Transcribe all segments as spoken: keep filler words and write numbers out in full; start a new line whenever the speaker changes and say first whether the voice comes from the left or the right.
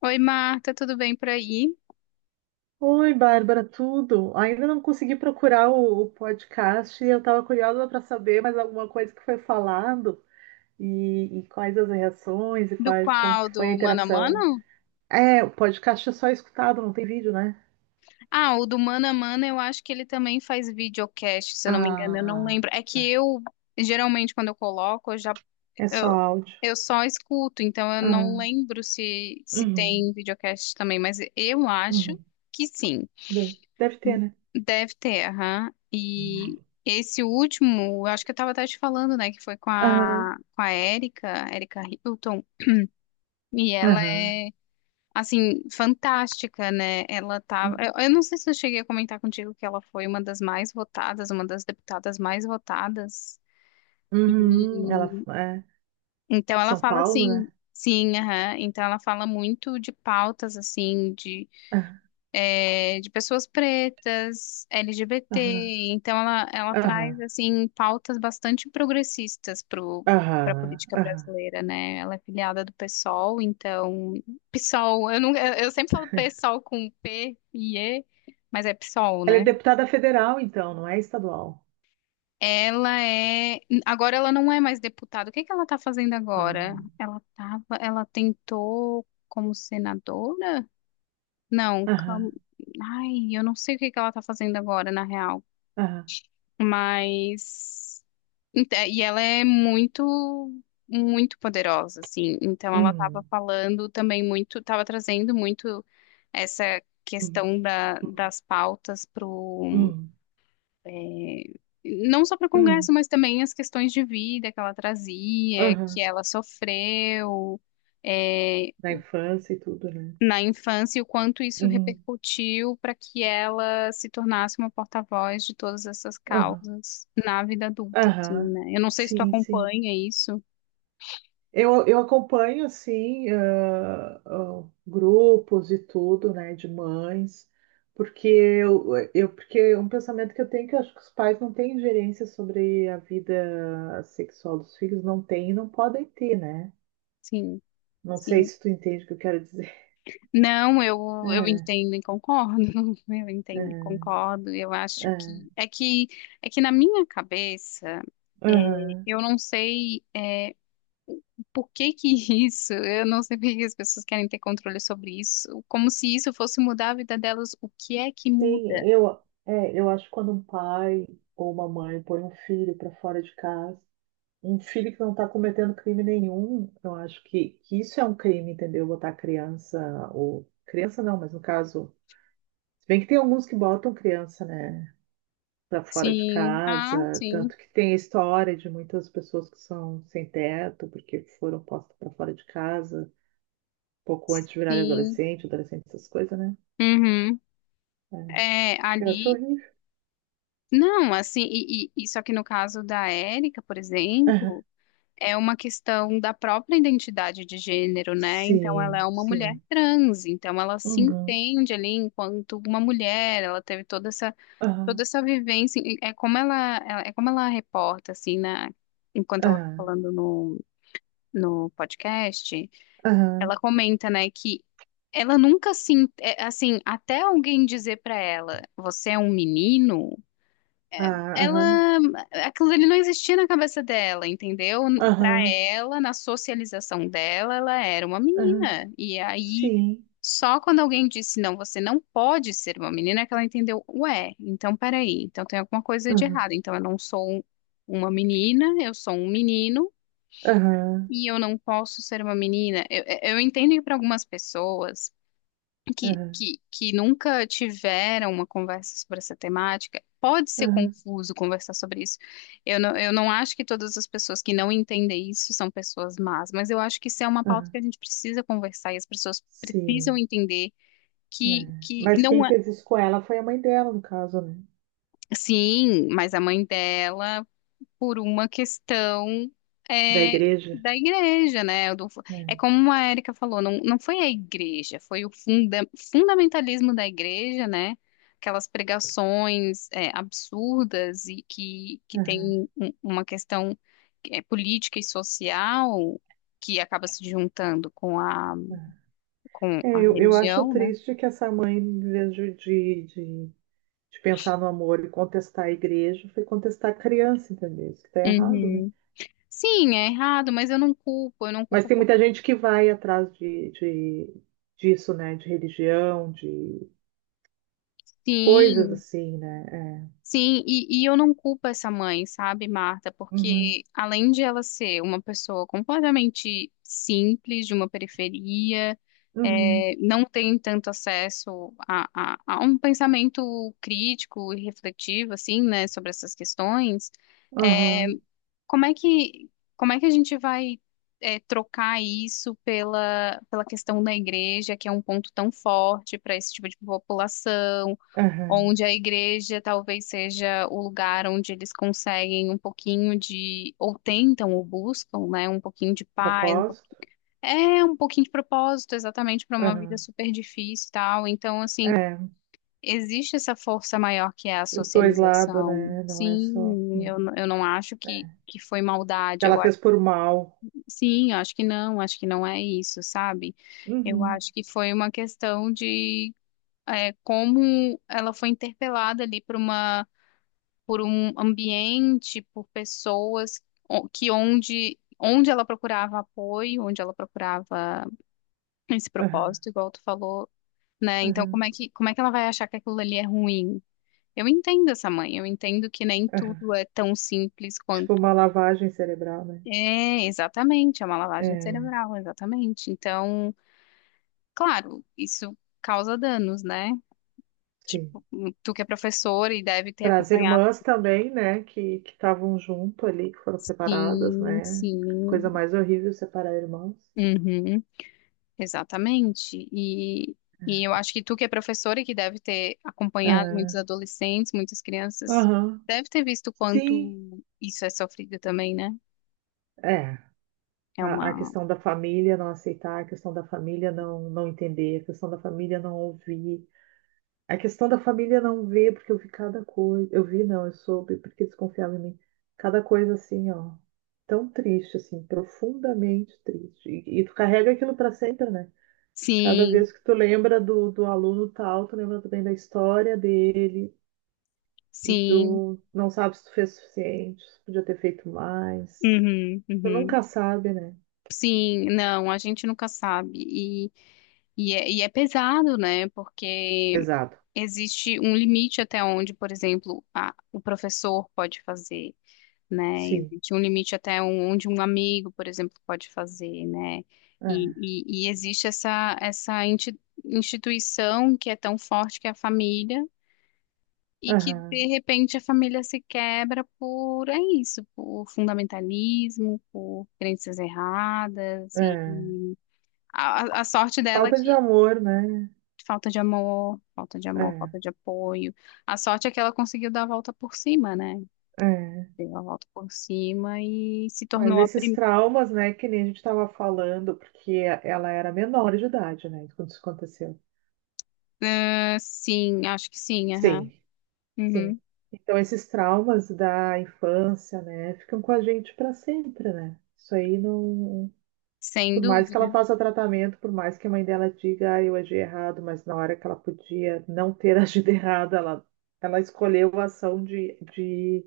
left: Oi, Marta, tudo bem por aí?
right: Oi, Bárbara, tudo? Ainda não consegui procurar o, o podcast e eu estava curiosa para saber mais alguma coisa que foi falado e, e quais as reações e
left: Do
right: quais como que
left: qual?
right: foi a
left: Do Mano a
right: interação.
left: Mano?
right: É, o podcast é só escutado, não tem vídeo, né?
left: Ah, o do Mano a Mano eu acho que ele também faz videocast, se eu não me engano, eu não
right: Ah,
left: lembro. É que eu, geralmente, quando eu coloco, eu já,
right: é só
left: eu,
right: áudio.
left: eu só escuto, então eu não
right: Ah,
left: lembro se, se
right: uhum,
left: tem videocast também, mas eu acho
right: uhum.
left: que sim.
right: De- Deve ter, né?
left: Deve ter, aham. E esse último, eu acho que eu tava até te falando, né, que foi com a,
right: Aham,
left: com a Érica, Érica Hilton, e ela
right: aham.
left: é assim, fantástica, né? Ela tava. Eu, eu não sei se eu cheguei a comentar contigo que ela foi uma das mais votadas, uma das deputadas mais votadas.
right: Uhum, ela
left: E
right: é
left: então ela
right: São
left: fala
right: Paulo,
left: assim,
right: né?
left: sim, aham. Então ela fala muito de pautas assim, é, de pessoas pretas, L G B T.
right: Aham,
left: Então, ela, ela traz,
right: aham,
left: assim, pautas bastante progressistas pro, para a
right: aham, aham,
left: política
right: aham.
left: brasileira, né? Ela é filiada do PSOL, então... PSOL, eu, não, eu eu sempre falo PSOL com P e E, mas é PSOL,
right: Ela é
left: né?
right: deputada federal, então, não é estadual.
left: Ela é. Agora ela não é mais deputada. O que que ela está fazendo agora?
right: Ah,
left: Ela tava... ela tentou como senadora? Não,
right: aham,
left: cam- ai, eu não sei o que que ela está fazendo agora, na real.
right: aham.
left: Mas ent- é, e ela é muito muito poderosa, assim. Então ela estava
right: Hum,
left: falando também muito, estava trazendo muito essa
right: hum,
left: questão da, das pautas pro
right: hum,
left: é, não só para o Congresso,
right: hum,
left: mas também as questões de vida que ela trazia, que
right: aham.
left: ela sofreu. É,
right: Da infância e tudo, né?
left: na infância e o quanto isso
right: Uhum,
left: repercutiu para que ela se tornasse uma porta-voz de todas essas
right: aham,
left: causas na vida adulta, assim,
right: aham.
left: né? Eu não sei se tu
right: Sim, sim.
left: acompanha isso.
right: Eu, eu acompanho, assim, ah, ah, grupos e tudo, né, de mães, porque eu, eu, porque é um pensamento que eu tenho que eu acho que os pais não têm ingerência sobre a vida sexual dos filhos, não têm e não podem ter, né?
left: Sim,
right: Não sei
left: sim.
right: se tu entende o que eu quero dizer.
left: Não, eu, eu
right: É,
left: entendo e concordo. Eu entendo e
right: é,
left: concordo. Eu acho que
right: é.
left: é que é que na minha cabeça é,
right: Aham.
left: eu não sei é, por que que isso, eu não sei por que as pessoas querem ter controle sobre isso, como se isso fosse mudar a vida delas. O que é que muda?
right: Sim, eu, é, eu acho que quando um pai ou uma mãe põe um filho para fora de casa, um filho que não está cometendo crime nenhum, eu acho que, que isso é um crime, entendeu? Botar criança, ou criança não, mas no caso, se bem que tem alguns que botam criança, né, para fora de
left: Sim, ah,
right: casa,
left: sim,
right: tanto que tem a história de muitas pessoas que são sem teto porque foram postas para fora de casa pouco antes de virarem
left: sim.
right: adolescente, adolescente, essas coisas, né?
left: Uhum.
right: É.
left: É,
right: Eu acho
left: ali.
right: horrível.
left: Não, assim, e, e, e só que no caso da Érica, por
right: Aham.
left: exemplo, é uma questão da própria identidade de gênero, né? Então ela é
right: Sim,
left: uma mulher
right: sim.
left: trans, então ela se
right: Uhum.
left: entende ali enquanto uma mulher, ela teve toda essa,
right: Aham.
left: toda essa vivência, e é como ela, ela- é como ela reporta, assim, na, enquanto ela tá
right: Aham.
left: falando no, no podcast.
right: Aham.
left: Ela comenta, né, que ela nunca se, en- é, assim, até alguém dizer pra ela, você é um menino,
right: Ah, aham.
left: ela, aquilo ali não existia na cabeça dela, entendeu? Pra
right: Aham.
left: ela, na socialização dela, ela era uma
right: Aham.
left: menina. E aí,
right: Sim.
left: só quando alguém disse, não, você não pode ser uma menina, é que ela entendeu, ué, então peraí, então tem alguma coisa de
right: Aham.
left: errado. Então eu não sou um- uma menina, eu sou um menino.
right: Aham.
left: E eu não posso ser uma menina. Eu, eu entendo que para algumas pessoas que,
right: Aham.
left: que, que nunca tiveram uma conversa sobre essa temática, pode ser
right: Aham.
left: confuso conversar sobre isso. Eu não, eu não acho que todas as pessoas que não entendem isso são pessoas más, mas eu acho que isso é uma pauta
right: Aham.
left: que a gente precisa conversar e as pessoas precisam
right: Sim.
left: entender
right: É.
left: que, que
right: Mas
left: não
right: quem
left: é.
right: fez isso com ela foi a mãe dela, no caso, né?
left: Sim, mas a mãe dela por uma questão
right: Da
left: é,
right: igreja.
left: da igreja, né? Do- é
right: É.
left: como a Érica falou, não, não foi a igreja, foi o funda- fundamentalismo da igreja, né? Aquelas pregações é, absurdas e que, que
right: Aham.
left: tem um- uma questão é, política e social que acaba se juntando com a,
right: Aham.
left: com
right: É,
left: a
right: eu, eu acho
left: religião, né?
right: triste que essa mãe, em vez de, de, de de pensar no amor e contestar a igreja, foi contestar a criança, entendeu? Isso que está errado, né?
left: Uhum. Sim, é errado, mas eu não culpo, eu não
right: Mas
left: culpo
right: tem
left: por
right: muita gente que vai atrás de, de- disso, né? De religião, de coisas
left: sim.
right: assim, né?
left: Sim, e, e eu não culpo essa mãe, sabe, Marta?
right: É. Uhum,
left: Porque além de ela ser uma pessoa completamente simples, de uma periferia,
right: uhum,
left: é, não tem tanto acesso a, a, a um pensamento crítico e refletivo, assim, né, sobre essas questões, é,
right: aham,
left: como é que, como é que a gente vai, é, trocar isso pela, pela questão da igreja, que é um ponto tão forte para esse tipo de população?
right: aham.
left: Onde a igreja talvez seja o lugar onde eles conseguem um pouquinho de, ou tentam ou buscam, né, um pouquinho de paz, um po-
right: Propósito?
left: é um pouquinho de propósito, exatamente para uma vida
right: Aham.
left: super difícil e tal. Então, assim,
right: É,
left: existe essa força maior que é a
right: os dois lados,
left: socialização.
right: né? Não é só.
left: Sim,
right: Hum.
left: eu, n- eu não acho que, que foi maldade.
right: Que ela
left: Eu, a-
right: fez por mal.
left: sim, eu acho que não, acho que não é isso, sabe? Eu
right: Uhum,
left: acho que foi uma questão de é, como ela foi interpelada ali por uma por um ambiente, por pessoas o- que onde onde ela procurava apoio, onde ela procurava esse
right: aham,
left: propósito, igual tu falou, né? Então
right: aham,
left: como é que como é que ela vai achar que aquilo ali é ruim? Eu entendo essa mãe, eu entendo que nem
right: aham.
left: tudo é tão simples
right: Tipo
left: quanto
right: uma lavagem cerebral, né?
left: é, exatamente, é uma lavagem
right: É,
left: cerebral, exatamente. Então, claro, isso causa danos, né?
right: sim.
left: Tipo, tu que é professor e deve ter
right: Para as
left: acompanhado.
right: irmãs também, né, que que estavam junto ali, que foram separadas,
left: Sim,
right: né?
left: sim.
right: Coisa mais horrível separar irmãos.
left: Uhum. Exatamente. E, e eu acho que tu, que é professora e que deve ter acompanhado muitos
right: É,
left: adolescentes, muitas crianças,
right: aham.
left: deve ter visto o
right: Sim,
left: quanto isso é sofrido também, né?
right: é.
left: É
right: A, a
left: uma.
right: questão da família não aceitar, a questão da família não, não entender, a questão da família não ouvir, a questão da família não ver, porque eu vi cada coisa. Eu vi, não, eu soube, porque desconfiava em mim. Cada coisa assim, ó. Tão triste, assim, profundamente triste. E, e tu carrega aquilo para sempre, né? Cada
left: Sim,
right: vez que tu lembra do, do aluno tal, tu lembra também da história dele e
left: sim,
right: tu não sabe se tu fez o suficiente, se podia ter feito mais.
left: uhum,
right: Tu
left: uhum.
right: nunca sabe, né?
left: Sim, não, a gente nunca sabe. E, e, é, e é pesado, né? Porque
right: Pesado.
left: existe um limite até onde, por exemplo, a, o professor pode fazer. Né?
right: Sim.
left: Existe um limite até um- onde um amigo, por exemplo, pode fazer, né? E,
right: É.
left: e, e existe essa, essa inti- instituição que é tão forte que é a família e que, de
right: Aham.
left: repente, a família se quebra por, é isso, por fundamentalismo, por crenças erradas e
right: É.
left: e a, a a sorte dela é
right: Falta de
left: que
right: amor, né?
left: falta de amor, falta de amor,
right: É.
left: falta de apoio. A sorte é que ela conseguiu dar a volta por cima, né?
right: É.
left: Deu a volta por cima e se
right: Mas
left: tornou a
right: esses
left: primeira.
right: traumas, né, que nem a gente estava falando, porque ela era menor de idade, né, quando isso aconteceu.
left: Ah, sim, acho que sim, aham.
right: Sim. Sim.
left: Uhum.
right: Então, esses traumas da infância, né, ficam com a gente para sempre, né? Isso aí não.
left: Sem
right: Por mais que ela
left: dúvida.
right: faça tratamento, por mais que a mãe dela diga, ah, eu agi errado, mas na hora que ela podia não ter agido errado, ela, ela escolheu a ação de, de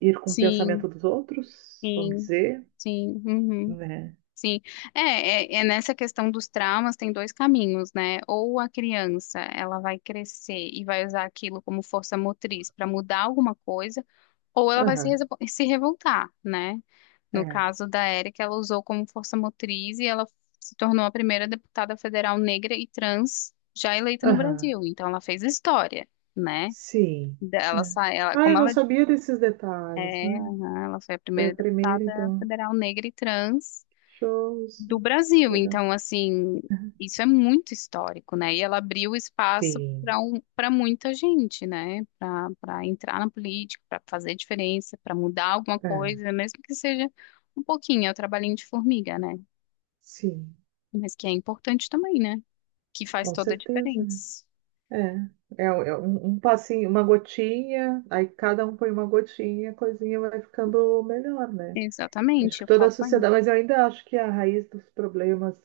right: ir com o
left: Sim,
right: pensamento dos outros, vamos
left: sim,
right: dizer,
left: sim, uhum,
right: né?
left: sim. É, é, é nessa questão dos traumas tem dois caminhos, né? Ou a criança, ela vai crescer e vai usar aquilo como força motriz para mudar alguma coisa, ou ela vai se,
right: Aham,
left: resvo- se revoltar, né? No
right: é.
left: caso da Érica, ela usou como força motriz e ela se tornou a primeira deputada federal negra e trans já eleita no
right: Aham,
left: Brasil. Então, ela fez história, né?
right: sim,
left: Ela
right: é.
left: sai, ela,
right: Ah,
left: como
right: eu não
left: ela
right: sabia desses detalhes,
left: é,
right: né?
left: aham, ela foi a
right: Foi a
left: primeira
right: primeira,
left: deputada
right: então.
left: federal negra e trans
right: Show,
left: do
right: isso.
left: Brasil.
right: Legal.
left: Então, assim, isso é muito histórico, né? E ela abriu espaço
right: Sim,
left: para um, para muita gente, né? Para para entrar na política, para fazer diferença, para mudar alguma
right: é,
left: coisa, mesmo que seja um pouquinho, é o trabalhinho de formiga, né?
right: sim,
left: Mas que é importante também, né? Que faz
right: com
left: toda a
right: certeza, né.
left: diferença.
right: É, é é um um passinho, uma gotinha, aí cada um põe uma gotinha, a coisinha vai ficando melhor, né. Acho
left: Exatamente,
right: que
left: o
right: toda a
left: copo aí.
right: sociedade, mas eu ainda acho que a raiz dos problemas,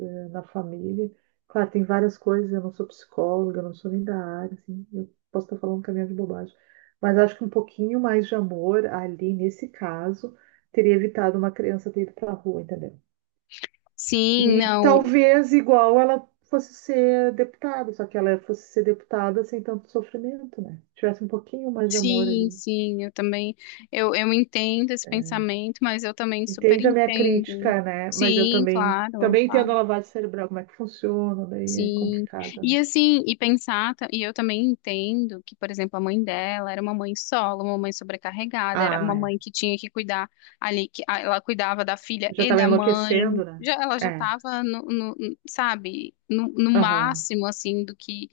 right: eh, na família, claro, tem várias coisas, eu não sou psicóloga, eu não sou nem da área, assim, eu posso estar falando um caminhão de bobagem, mas acho que um pouquinho mais de amor ali, nesse caso, teria evitado uma criança ter ido pra rua, entendeu?
left: Sim,
right: E
left: não.
right: talvez igual ela fosse ser deputada, só que ela fosse ser deputada sem tanto sofrimento, né? Tivesse um pouquinho mais de amor
left: Sim,
right: ali.
left: sim, eu também, eu, eu entendo esse pensamento, mas eu também super
right: Entende a minha
left: entendo.
right: crítica, né? Mas eu
left: Sim,
right: também
left: claro,
right: também
left: claro,
right: entendo a lavagem cerebral, como é que funciona, daí é
left: sim.
right: complicado, né?
left: E assim, e pensar, ta- e eu também entendo que, por exemplo, a mãe dela era uma mãe solo, uma mãe sobrecarregada, era
right: Ah,
left: uma
right: é.
left: mãe que tinha que cuidar ali, que a- ela cuidava da filha
right: Já
left: e
right: estava
left: da
right: enlouquecendo,
left: mãe,
right: né?
left: já, ela já
right: É,
left: estava no, no- sabe, no, no
right: aham,
left: máximo, assim, do que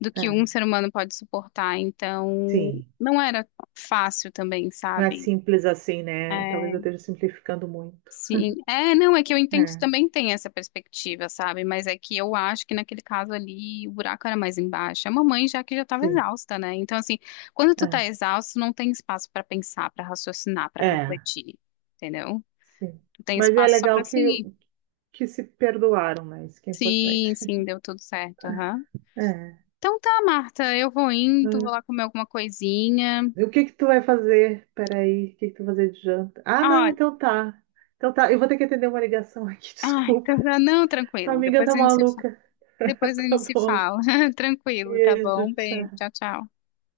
left: do
right: é,
left: que um ser humano pode suportar. Então,
right: sim.
left: não era fácil também,
right: Não é
left: sabe?
right: simples assim, né? Talvez eu
left: É,
right: esteja simplificando muito.
left: sim. É, não, é que eu entendo que
right: É,
left: também tem essa perspectiva, sabe? Mas é que eu acho que naquele caso ali o buraco era mais embaixo. A mamãe já que já estava
right: sim,
left: exausta, né? Então, assim, quando tu tá
right: é,
left: exausto, não tem espaço para pensar, para raciocinar, para
right: é,
left: refletir, entendeu?
right: sim.
left: Tu tem
right: Mas é
left: espaço só para
right: legal que
left: seguir.
right: que se perdoaram, né? Isso que é importante.
left: Sim, sim, deu tudo certo, aham.
right: É.
left: Então tá, Marta, eu vou indo, vou lá
right: Ah,
left: comer alguma coisinha.
right: o que que tu vai fazer? Peraí, o que que tu vai fazer de janta? Ah, não,
left: Olha,
right: então tá. Então tá, eu vou ter que atender uma ligação aqui,
left: ai,
right: desculpa.
left: tá, tá- não,
right: Tua
left: tranquilo.
right: amiga
left: Depois
right: tá
left: a gente se, fa-
right: maluca.
left: depois a
right: Tá
left: gente se
right: bom.
left: fala. Tranquilo, tá bom?
right: Beijo,
left: Um beijo,
right: tchau.
left: tchau, tchau.